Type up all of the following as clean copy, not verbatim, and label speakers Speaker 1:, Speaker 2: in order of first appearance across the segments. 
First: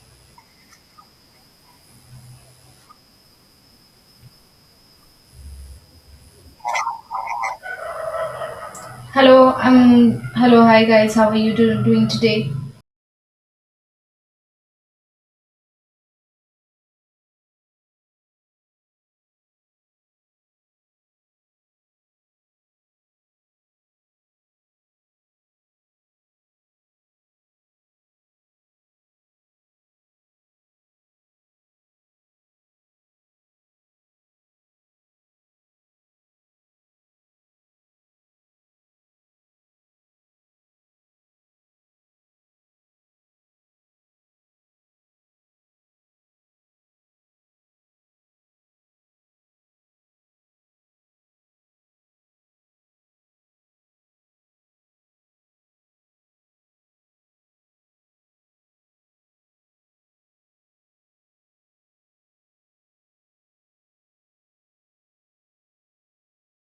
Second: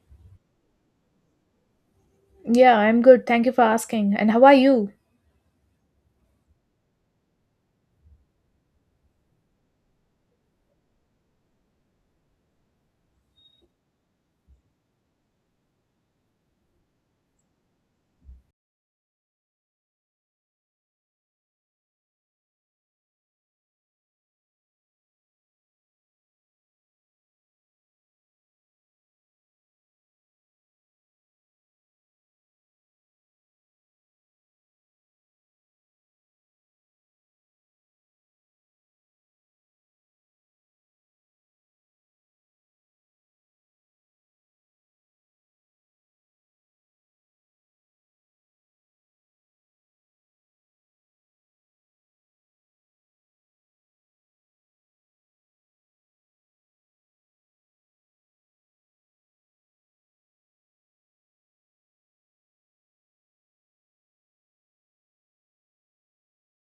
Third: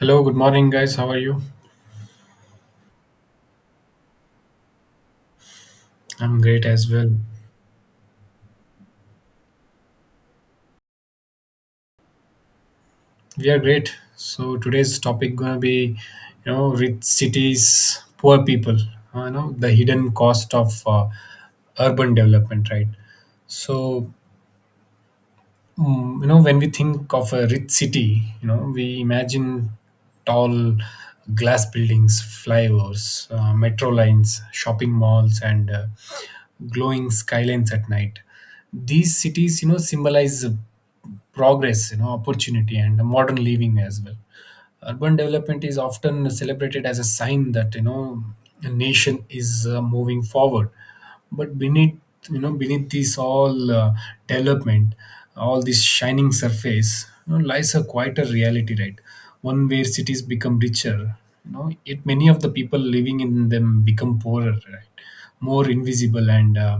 Speaker 1: Hello, good morning, guys. How are you?
Speaker 2: Yeah, I'm good. Thank you for asking. And how are you?
Speaker 1: I'm great as well.
Speaker 3: Hello, I'm Hi guys. How are you doing today?
Speaker 1: We are great. So today's topic gonna be, rich cities, poor people. The hidden cost of urban development, right? So, when we think of a rich city, we imagine tall glass buildings, flyovers, metro lines, shopping malls, and glowing skylines at night. These cities, symbolize progress, opportunity, and modern living as well. Urban development is often celebrated as a sign that a nation is moving forward, but beneath you know beneath this all development, all this shining surface, lies a quieter reality, right? One where cities become richer, yet many of the people living in them become poorer, right? More invisible and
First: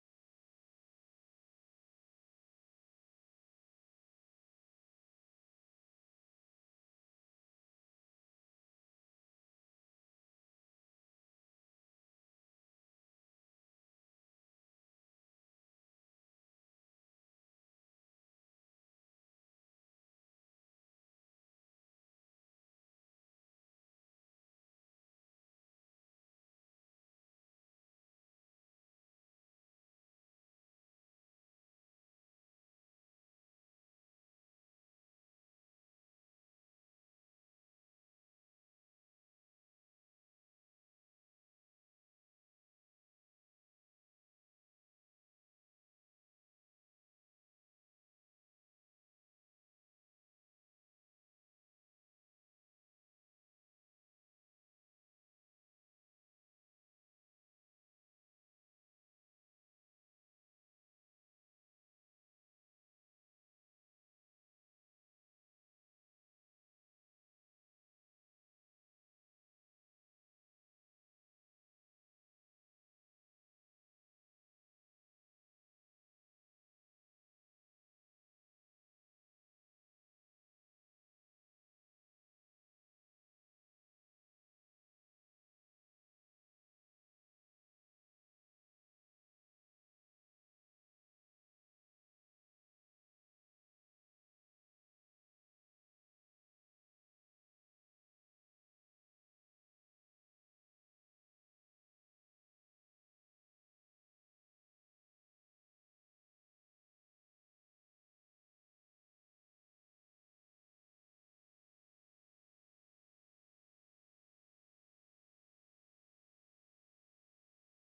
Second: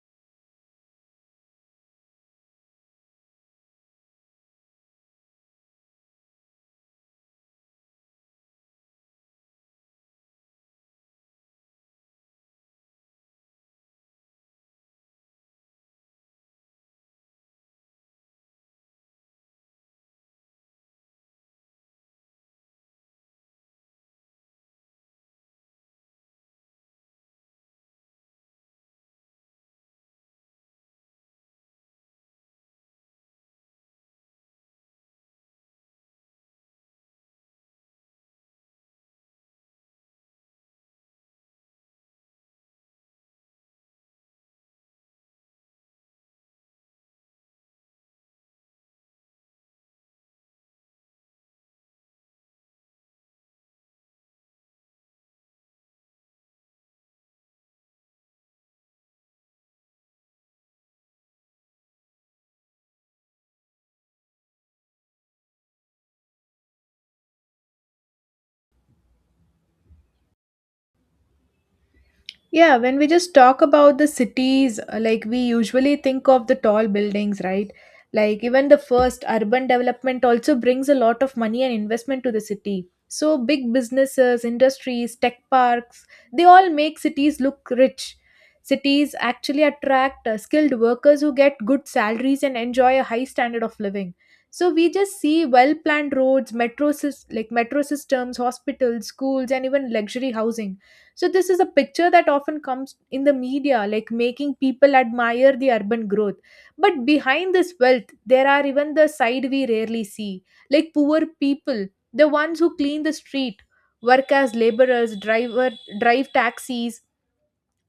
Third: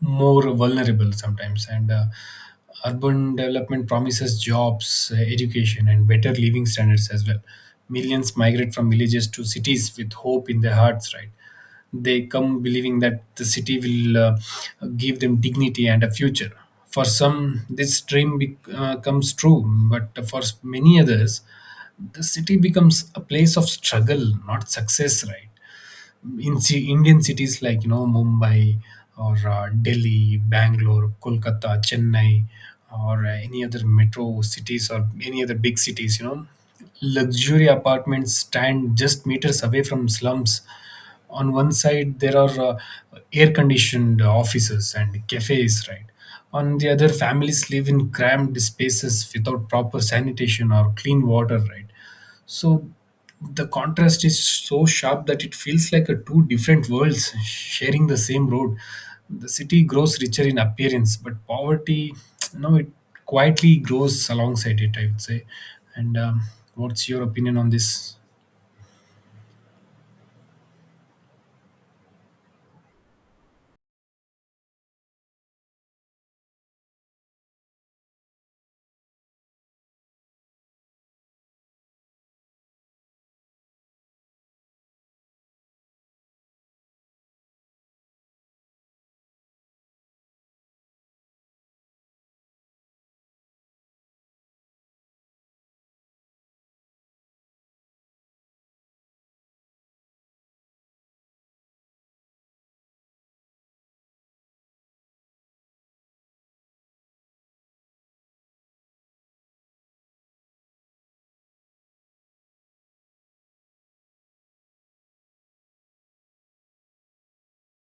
Speaker 1: more vulnerable sometimes, and urban development promises jobs, education, and better living standards as well. Millions migrate from villages to cities with hope in their hearts, right? They come believing that the city will give them dignity and a future. For some, this dream comes true, but for many others, the city becomes a place of struggle, not success, right? In Indian cities like Mumbai, or Delhi, Bangalore, Kolkata, Chennai, or any other metro cities, or any other big cities, luxury apartments stand just meters away from slums. On one side, there are air-conditioned offices and cafes, right? On the other, families live in cramped spaces without proper sanitation or clean water, right? So the contrast is so sharp that it feels like a two different worlds sharing the same road. The city grows richer in appearance, but poverty, it quietly grows alongside it, I would say. And what's your opinion on this?
Speaker 2: Yeah, when we just talk about the cities, like we usually think of the tall buildings, right? Like even the first urban development also brings a lot of money and investment to the city. So big businesses, industries, tech parks, they all make cities look rich. Cities actually attract skilled workers who get good salaries and enjoy a high standard of living. So we just see well planned roads, like metro systems, hospitals, schools and even luxury housing, so this is a picture that often comes in the media, like making people admire the urban growth. But behind this wealth, there are even the side we rarely see, like poor people, the ones who clean the street, work as laborers, drive taxis,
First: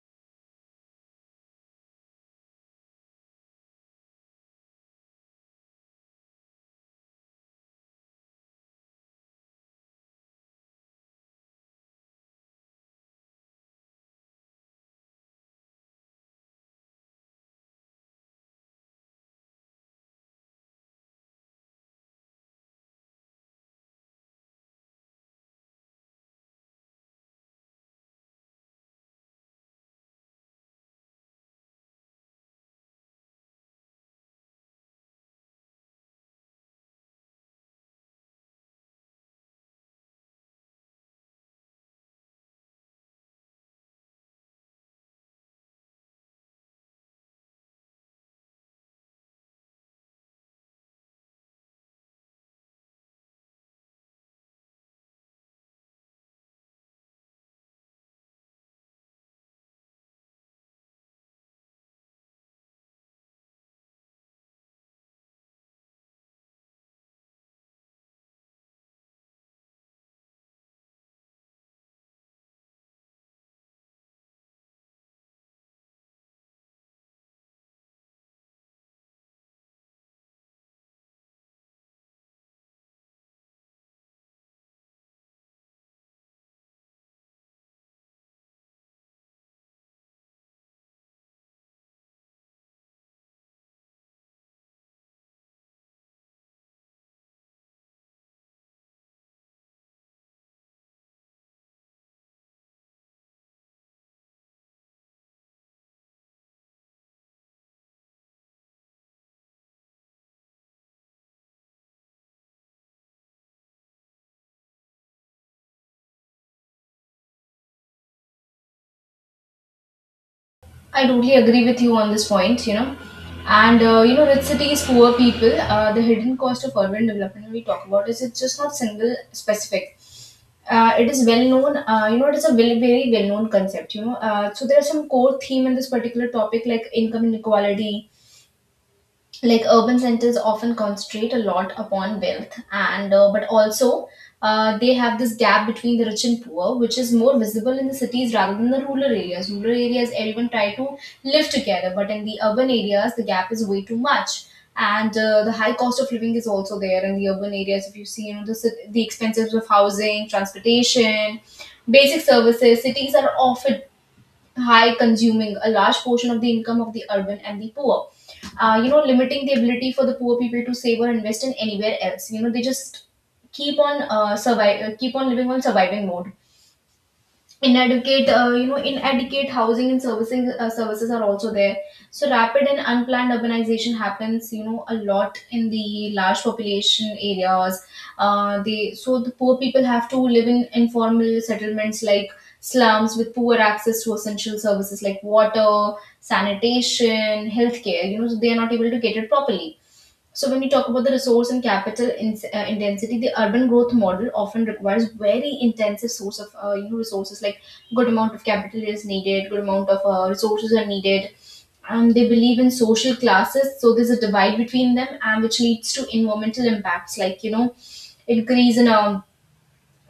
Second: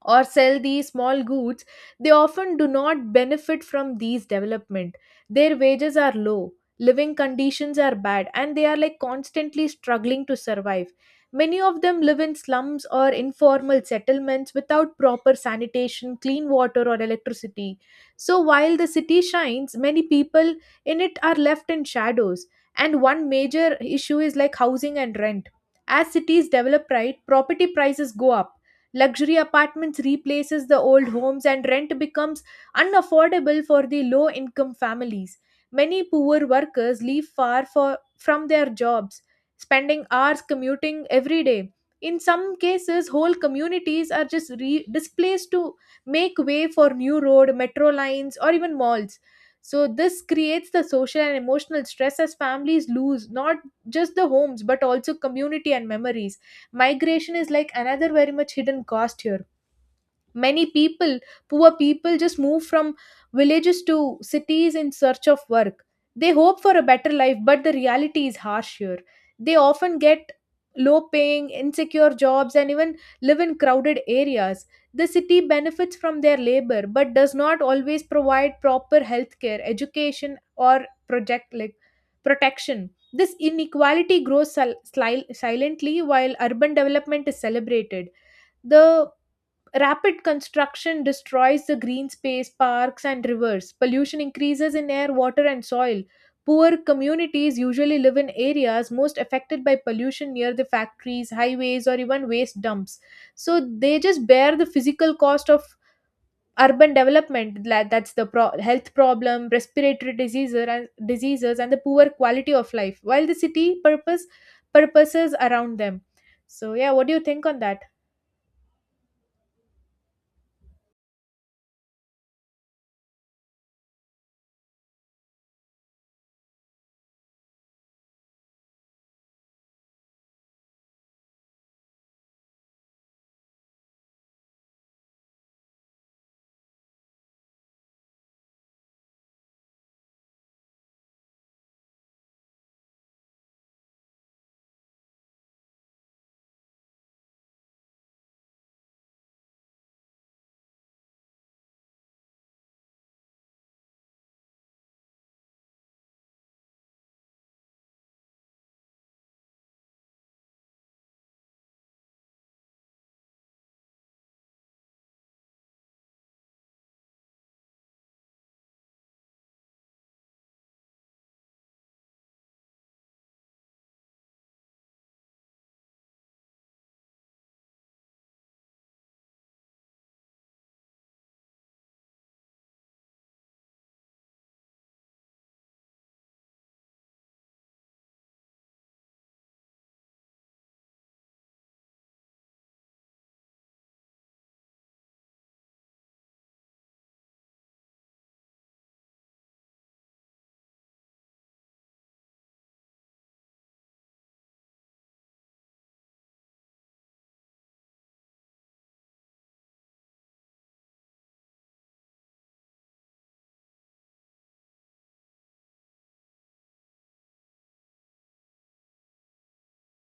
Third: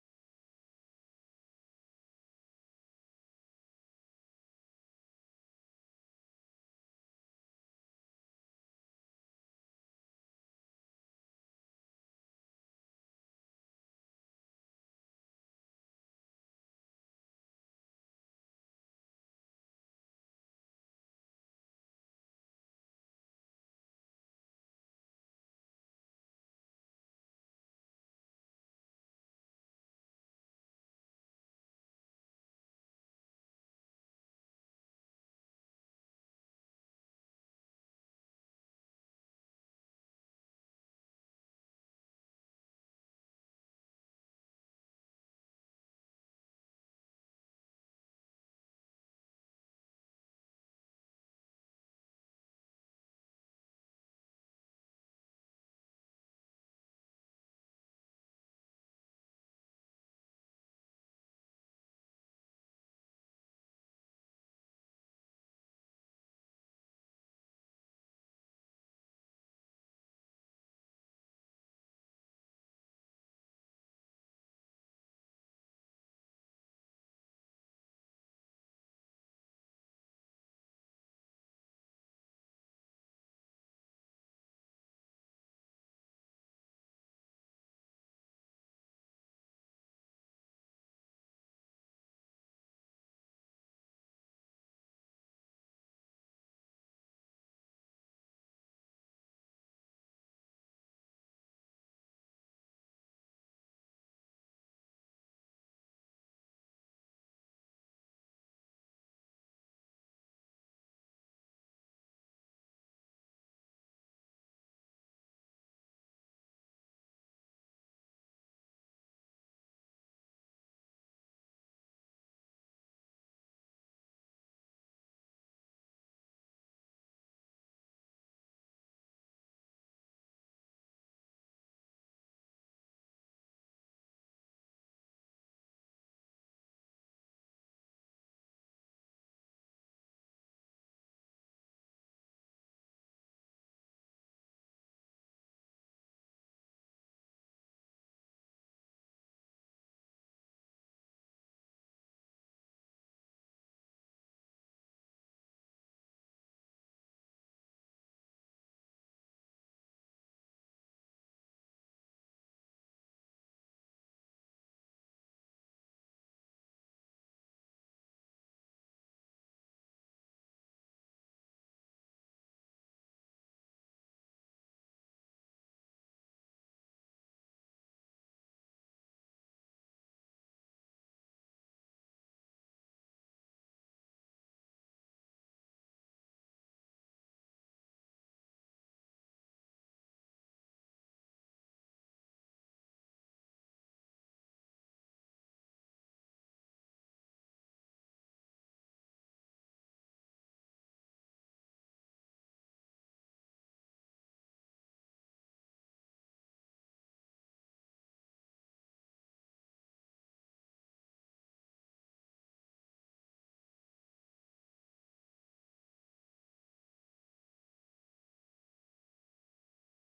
Speaker 2: or sell these small goods. They often do not benefit from these development. Their wages are low, living conditions are bad, and they are like constantly struggling to survive. Many of them live in slums or informal settlements without proper sanitation, clean water or electricity. So while the city shines, many people in it are left in shadows. And one major issue is like housing and rent. As cities develop, right, property prices go up. Luxury apartments replaces the old homes and rent becomes unaffordable for the low income families. Many poor workers leave from their jobs, spending hours commuting every day. In some cases, whole communities are just displaced to make way for new road, metro lines, or even malls. So, this creates the social and emotional stress as families lose not just the homes but also community and memories. Migration is like another very much hidden cost here. Many people, poor people just move from villages to cities in search of work. They hope for a better life, but the reality is harsh here. They often get low paying insecure jobs, and even live in crowded areas. The city benefits from their labor but does not always provide proper healthcare, education or project, like protection. This inequality grows silently while urban development is celebrated. The rapid construction destroys the green space, parks, and rivers. Pollution increases in air, water, and soil. Poor communities usually live in areas most affected by pollution near the factories, highways, or even waste dumps. So they just bear the physical cost of urban development. That's the health problem, respiratory diseases, and diseases, and the poor quality of life. While the city purposes around them. So yeah, what do you think on that?
Speaker 3: I totally agree with you on this point, you know. And you know, rich cities, poor people. The hidden cost of urban development we talk about is it's just not single specific. It is well known. You know, it is a very well known concept. You know, so there are some core theme in this particular topic like income inequality, like urban centers often concentrate a lot upon wealth and but also they have this gap between the rich and poor, which is more visible in the cities rather than the rural areas. Rural areas everyone try to live together, but in the urban areas the gap is way too much. And the high cost of living is also there in the urban areas. If you see, you know, the expenses of housing, transportation, basic services cities are often high, consuming a large portion of the income of the urban and the poor, you know, limiting the ability for the poor people to save or invest in anywhere else. You know, they just keep on survive keep on living on surviving mode. Inadequate, you know, inadequate housing and servicing services are also there. So rapid and unplanned urbanization happens, you know, a lot in the large population areas. They So the poor people have to live in informal settlements like slums with poor access to essential services like water, sanitation, healthcare, you know, so they are not able to get it properly. So when we talk about the resource and capital intensity, the urban growth model often requires very intensive source of, you know, resources. Like good amount of capital is needed, good amount of resources are needed. They believe in social classes, so there's a divide between them, and which leads to environmental impacts like, you know, increase in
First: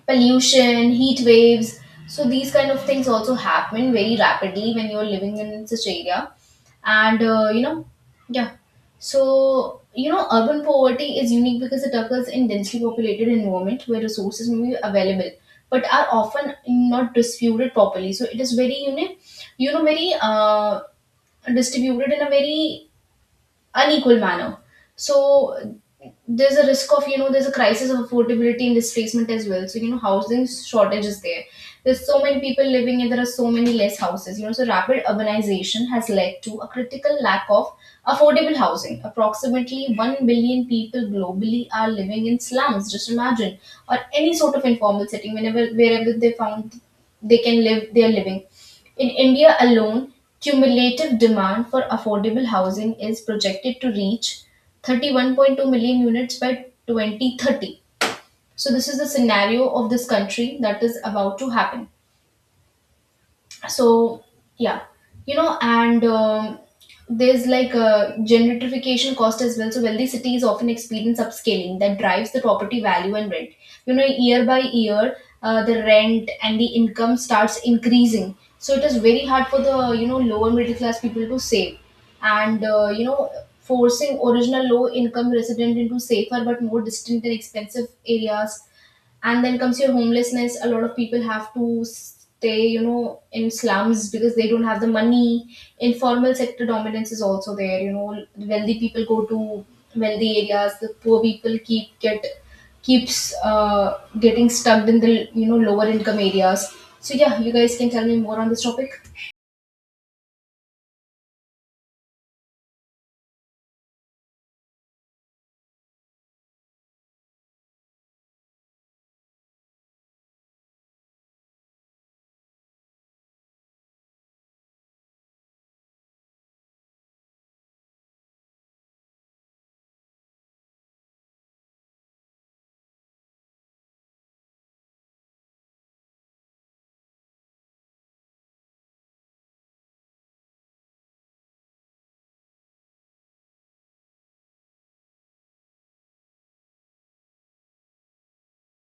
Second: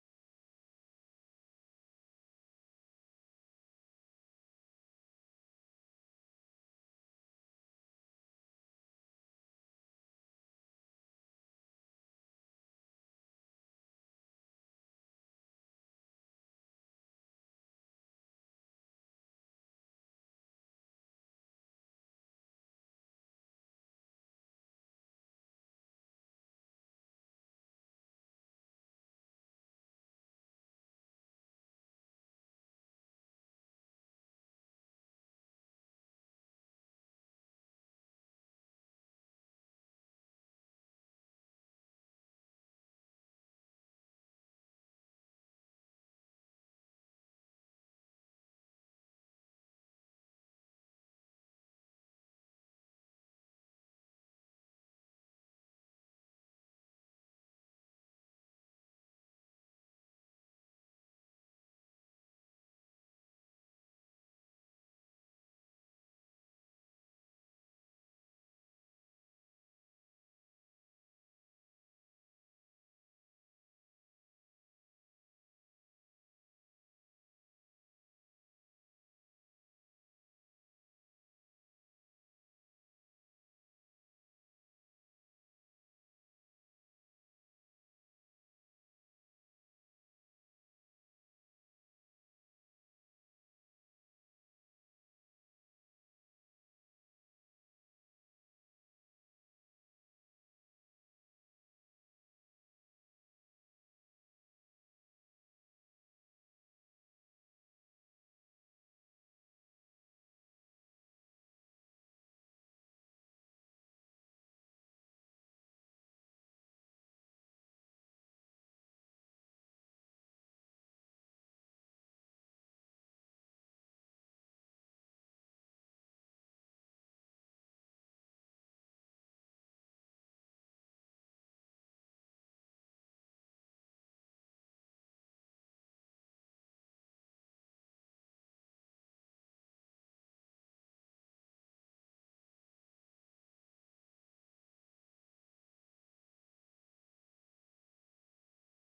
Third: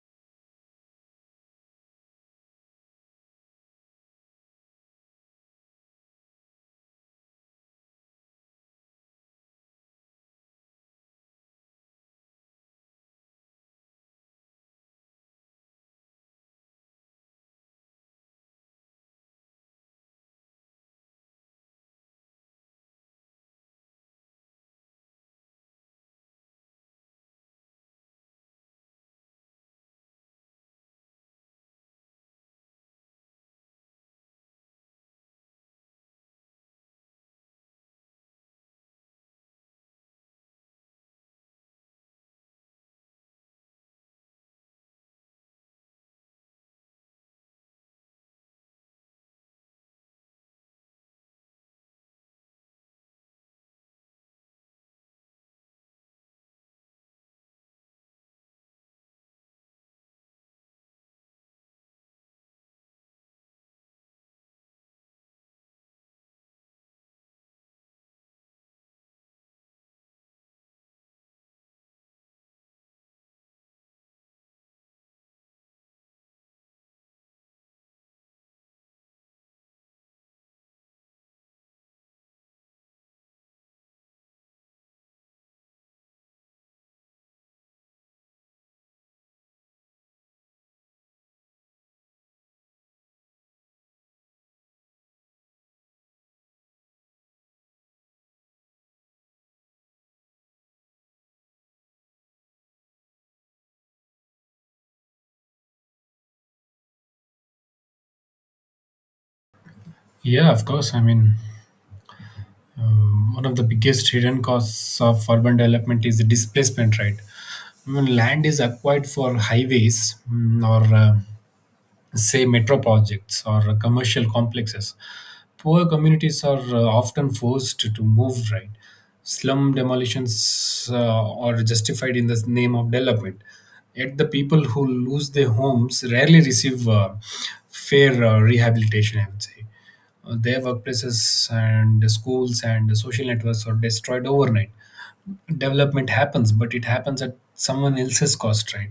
Speaker 3: pollution, heat waves. So these kind of things also happen very rapidly when you're living in such area. And you know, yeah. So you know, urban poverty is unique because it occurs in densely populated environment where resources may be available but are often not distributed properly. So it is very, you know, you know very distributed in a very unequal manner. So there's a risk of, you know, there's a crisis of affordability and displacement as well. So you know, housing shortage is there. There's so many people living and there are so many less houses. You know, so rapid urbanization has led to a critical lack of affordable housing. Approximately 1 billion people globally are living in slums. Just imagine, or any sort of informal setting, whenever wherever they found they can live, they are living. In India alone, cumulative demand for affordable housing is projected to reach 31.2 million units by 2030. So this is the scenario of this country that is about to happen. So yeah, you know. And there's like a gentrification cost as well. So wealthy cities often experience upscaling that drives the property value and rent, you know, year by year. The rent and the income starts increasing, so it is very hard for the, you know, lower middle class people to save. And you know, forcing original low income resident into safer but more distant and expensive areas. And then comes your homelessness. A lot of people have to stay, you know, in slums because they don't have the money. Informal sector dominance is also there, you know. Wealthy people go to wealthy areas, the poor people keeps getting stuck in the, you know, lower income areas. So yeah, you guys can tell me more on this topic.
Speaker 1: Yeah, of course. I mean, one of the biggest hidden costs of urban development is the displacement, right? When land is acquired for highways, mm, or say, metro projects or commercial complexes, poor communities are often forced to move, right? Slum demolitions are justified in the name of development. Yet the people who lose their homes rarely receive fair rehabilitation, I would say. Their workplaces and schools and social networks are destroyed overnight. Development happens, but it happens at someone else's cost, right?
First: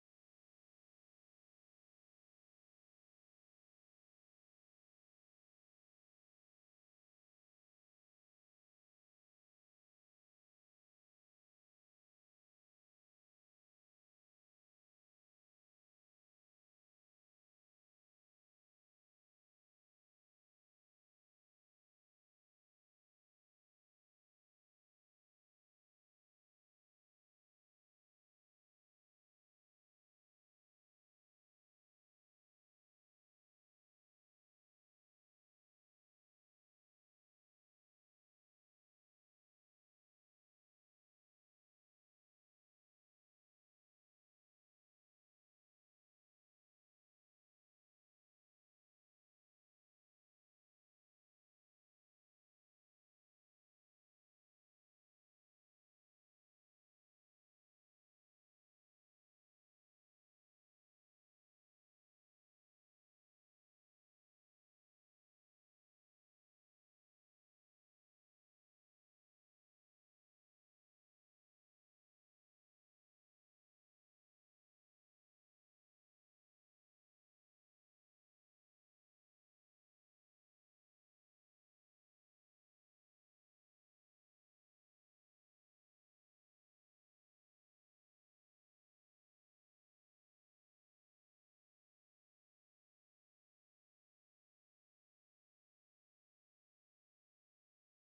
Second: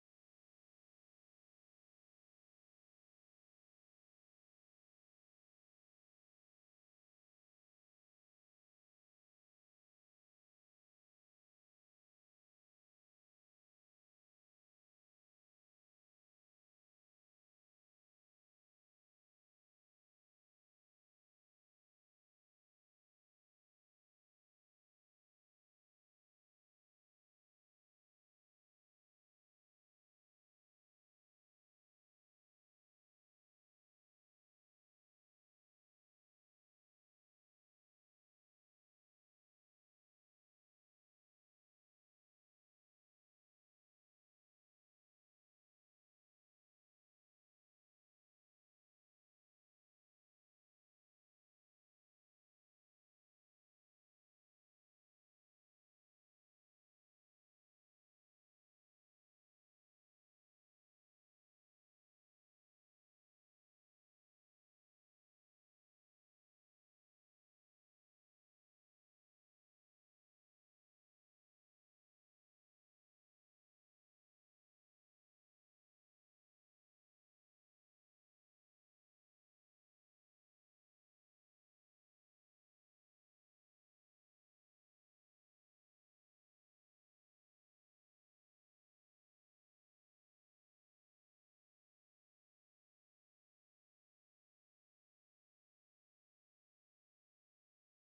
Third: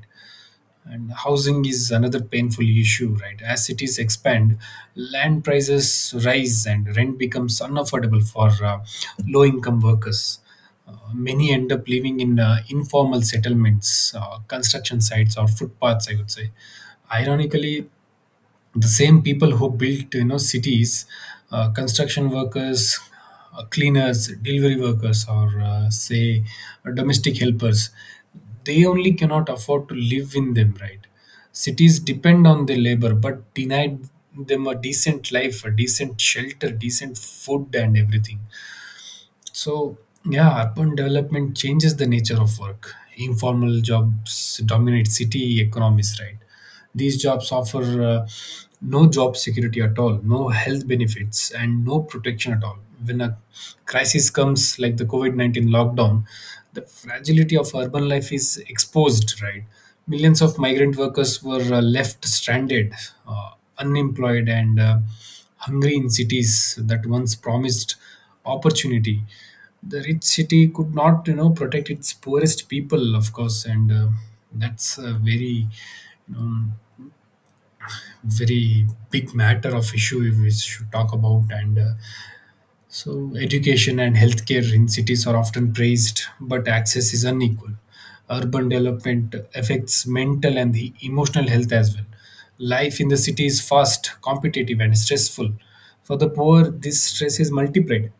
Speaker 1: And housing is another painful issue, right? As cities expand, land prices rise and rent becomes unaffordable for low income workers. Many end up living in informal settlements, construction sites, or footpaths, I would say. Ironically, the same people who built cities, construction workers, cleaners, delivery workers, or say domestic helpers, they only cannot afford to live in them, right? Cities depend on their labor but denied them a decent life, a decent shelter, decent food, and everything. So, yeah, urban development changes the nature of work. Informal jobs dominate city economies, right? These jobs offer no job security at all, no health benefits, and no protection at all. When a crisis comes, like the COVID 19 lockdown, the fragility of urban life is exposed, right? Millions of migrant workers were left stranded, uh, unemployed, and hungry in cities that once promised opportunity. The rich city could not protect its poorest people, of course, and that's a very, you know very big matter of issue we should talk about. And so, education and healthcare in cities are often praised, but access is unequal. Urban development affects mental and the emotional health as well. Life in the city is fast, competitive, and stressful. For the poor, this stress is multiplied.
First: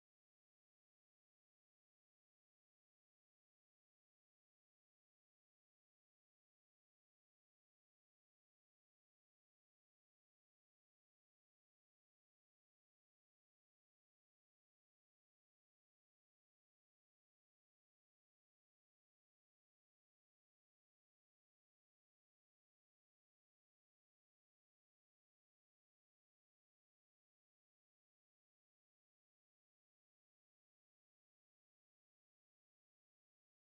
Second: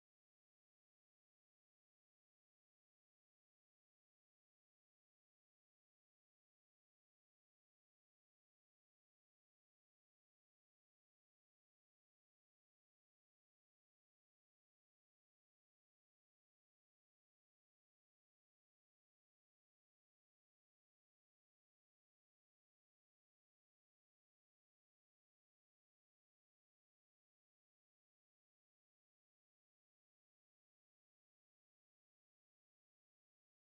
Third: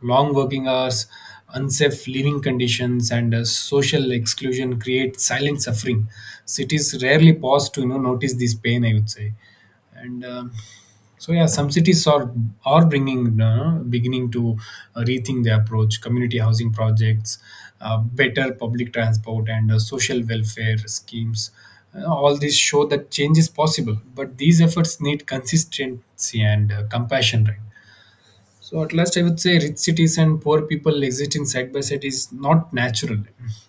Speaker 1: Long working hours, unsafe living conditions, and social exclusion create silent suffering. Cities rarely pause to, notice this pain, I would say. And So yeah, some cities are bringing beginning to rethink their approach: community housing projects, better public transport, and social welfare schemes. All these show that change is possible, but these efforts need consistency and compassion, right? So at last, I would say rich cities and poor people existing side by side is not natural.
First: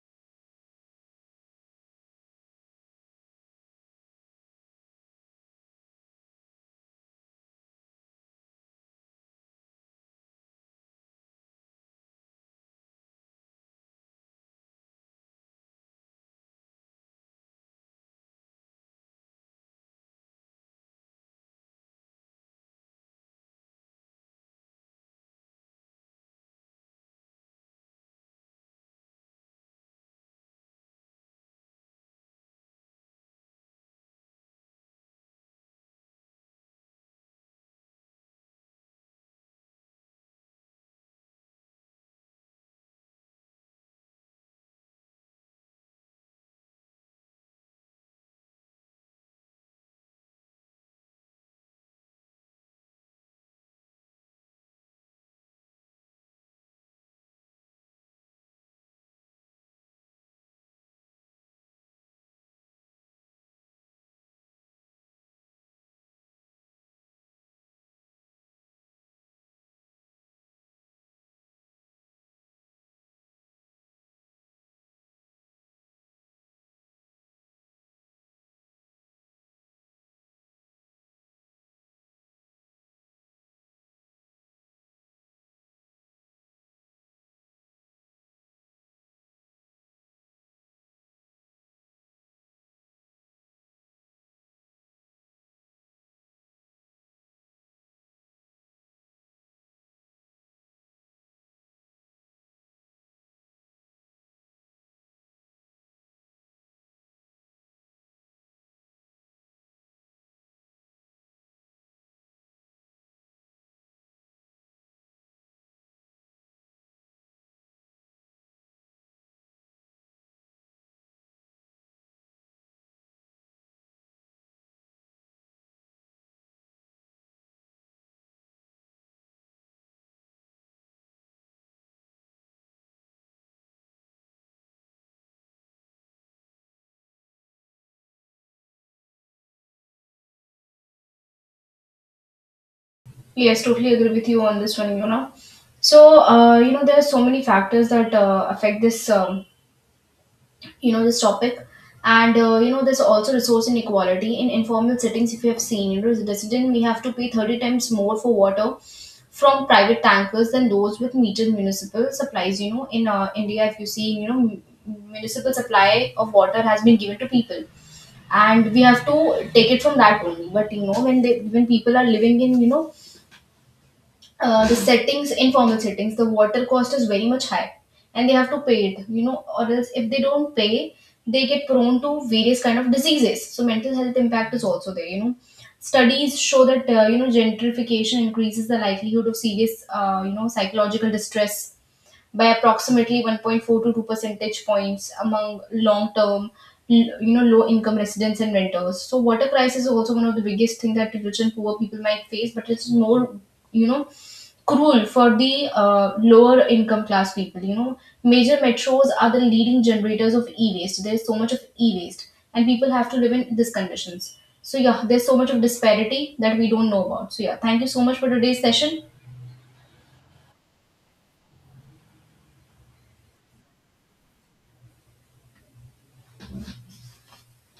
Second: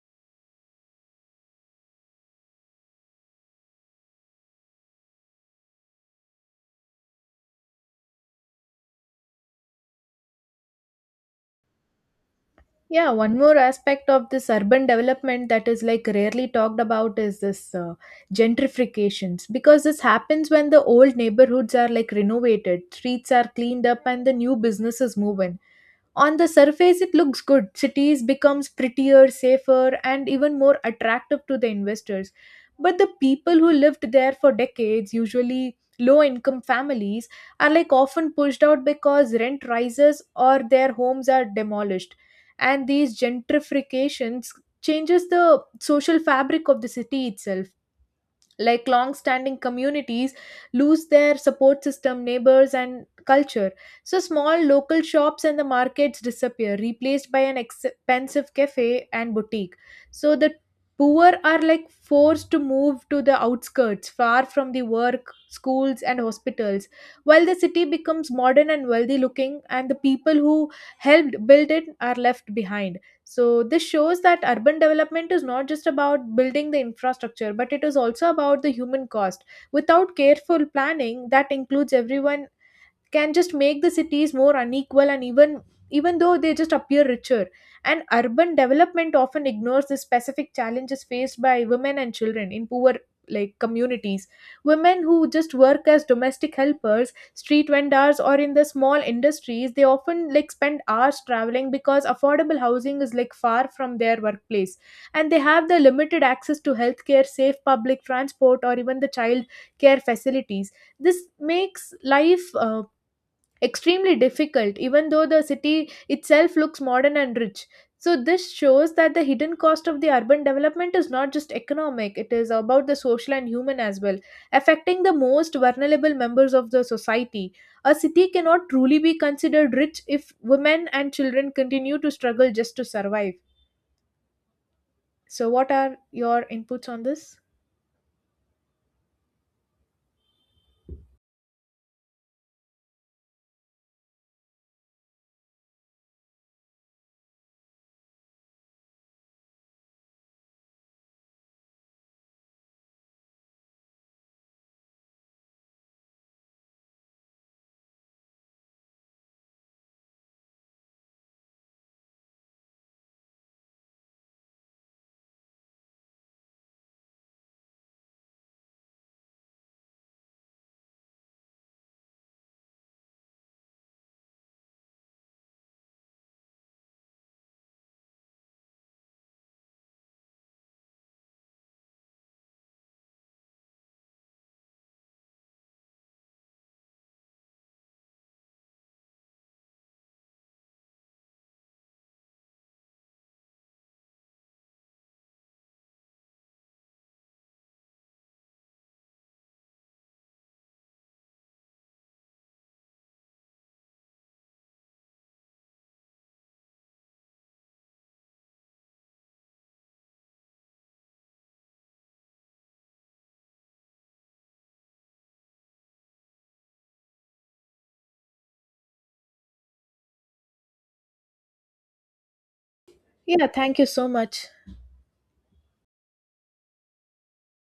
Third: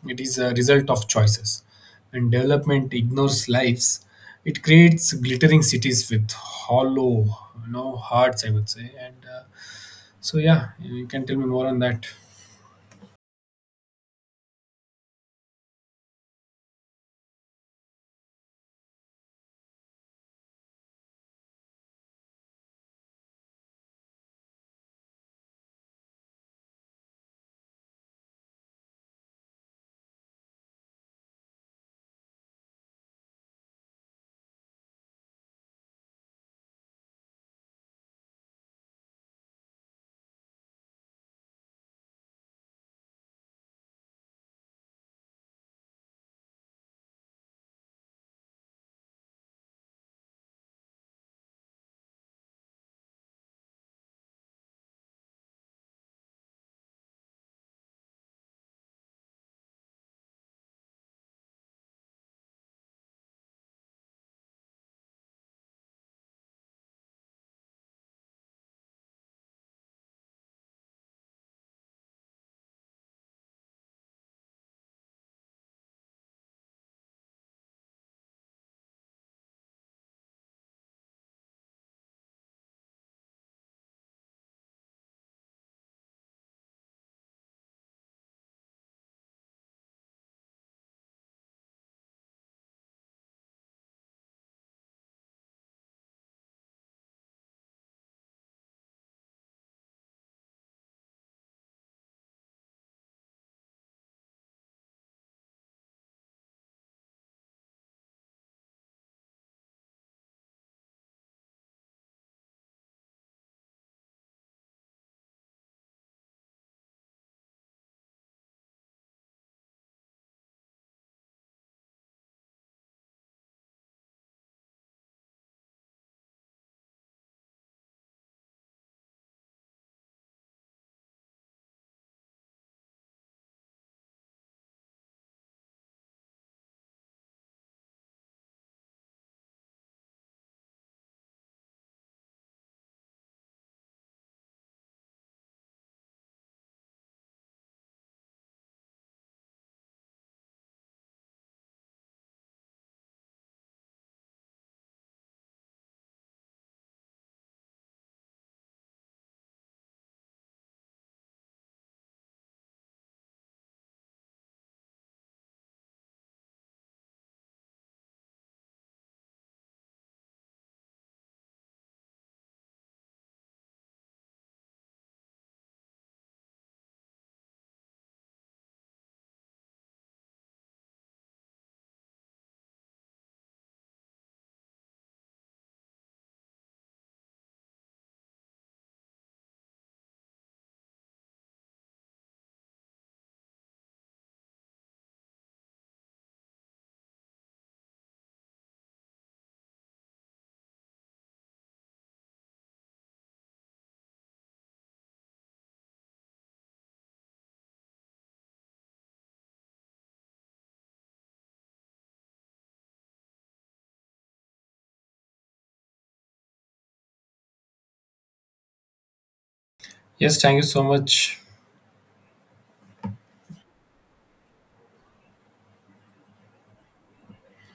Speaker 1: It is a result of choices. When development ignores lives, it creates glittering cities with hollow, hearts, I would say. And so yeah, you can tell me more on that.
Speaker 2: Yeah, one more aspect of this urban development that is like rarely talked about is this gentrifications, because this happens when the old neighborhoods are like renovated, streets are cleaned up, and the new businesses move in. On the surface it looks good, cities becomes prettier, safer and even more attractive to the investors, but the people who lived there for decades, usually low income families, are like often pushed out because rent rises or their homes are demolished. And these gentrifications changes the social fabric of the city itself, like long standing communities lose their support system, neighbors and culture. So small local shops and the markets disappear, replaced by an expensive cafe and boutique. So the poor are like forced to move to the outskirts, far from the work, schools and hospitals, while the city becomes modern and wealthy looking, and the people who helped build it are left behind. So, this shows that urban development is not just about building the infrastructure, but it is also about the human cost. Without careful planning that includes everyone, can just make the cities more unequal and even though they just appear richer. And urban development often ignores the specific challenges faced by women and children in poor like communities. Women who just work as domestic helpers, street vendors or in the small industries, they often like spend hours traveling because affordable housing is like far from their workplace, and they have the limited access to healthcare, safe public transport or even the child care facilities. This makes life extremely difficult, even though the city itself looks modern and rich. So, this shows that the hidden cost of the urban development is not just economic, it is about the social and human as well, affecting the most vulnerable members of the society. A city cannot truly be considered rich if women and children continue to struggle just to survive. So, what are your inputs on this?
Speaker 3: Yes, totally agree with you on this one, you know. So you know, there are so many factors that affect this, you know, this topic. And you know, there's also resource inequality in informal settings. If you have seen, you know, as a resident we have to pay 30 times more for water from private tankers than those with metered municipal supplies, you know, in India. If you see, you know, municipal supply of water has been given to people and we have to take it from that only. But you know, when they when people are living in, you know, the settings informal settings, the water cost is very much high and they have to pay it. You know, or else if they don't pay, they get prone to various kind of diseases. So mental health impact is also there, you know. Studies show that, you know, gentrification increases the likelihood of serious, you know, psychological distress by approximately 1.4 to 2 percentage points among long term, you know, low income residents and renters. So water crisis is also one of the biggest thing that rich and poor people might face, but it's more, you know, cruel for the, lower income class people. You know, major metros are the leading generators of e waste. There's so much of e waste, and people have to live in these conditions. So yeah, there's so much of disparity that we don't know about. So yeah, thank you so much for today's session.
Speaker 1: Yes, thank you so much.
Speaker 2: Yeah, thank you so much.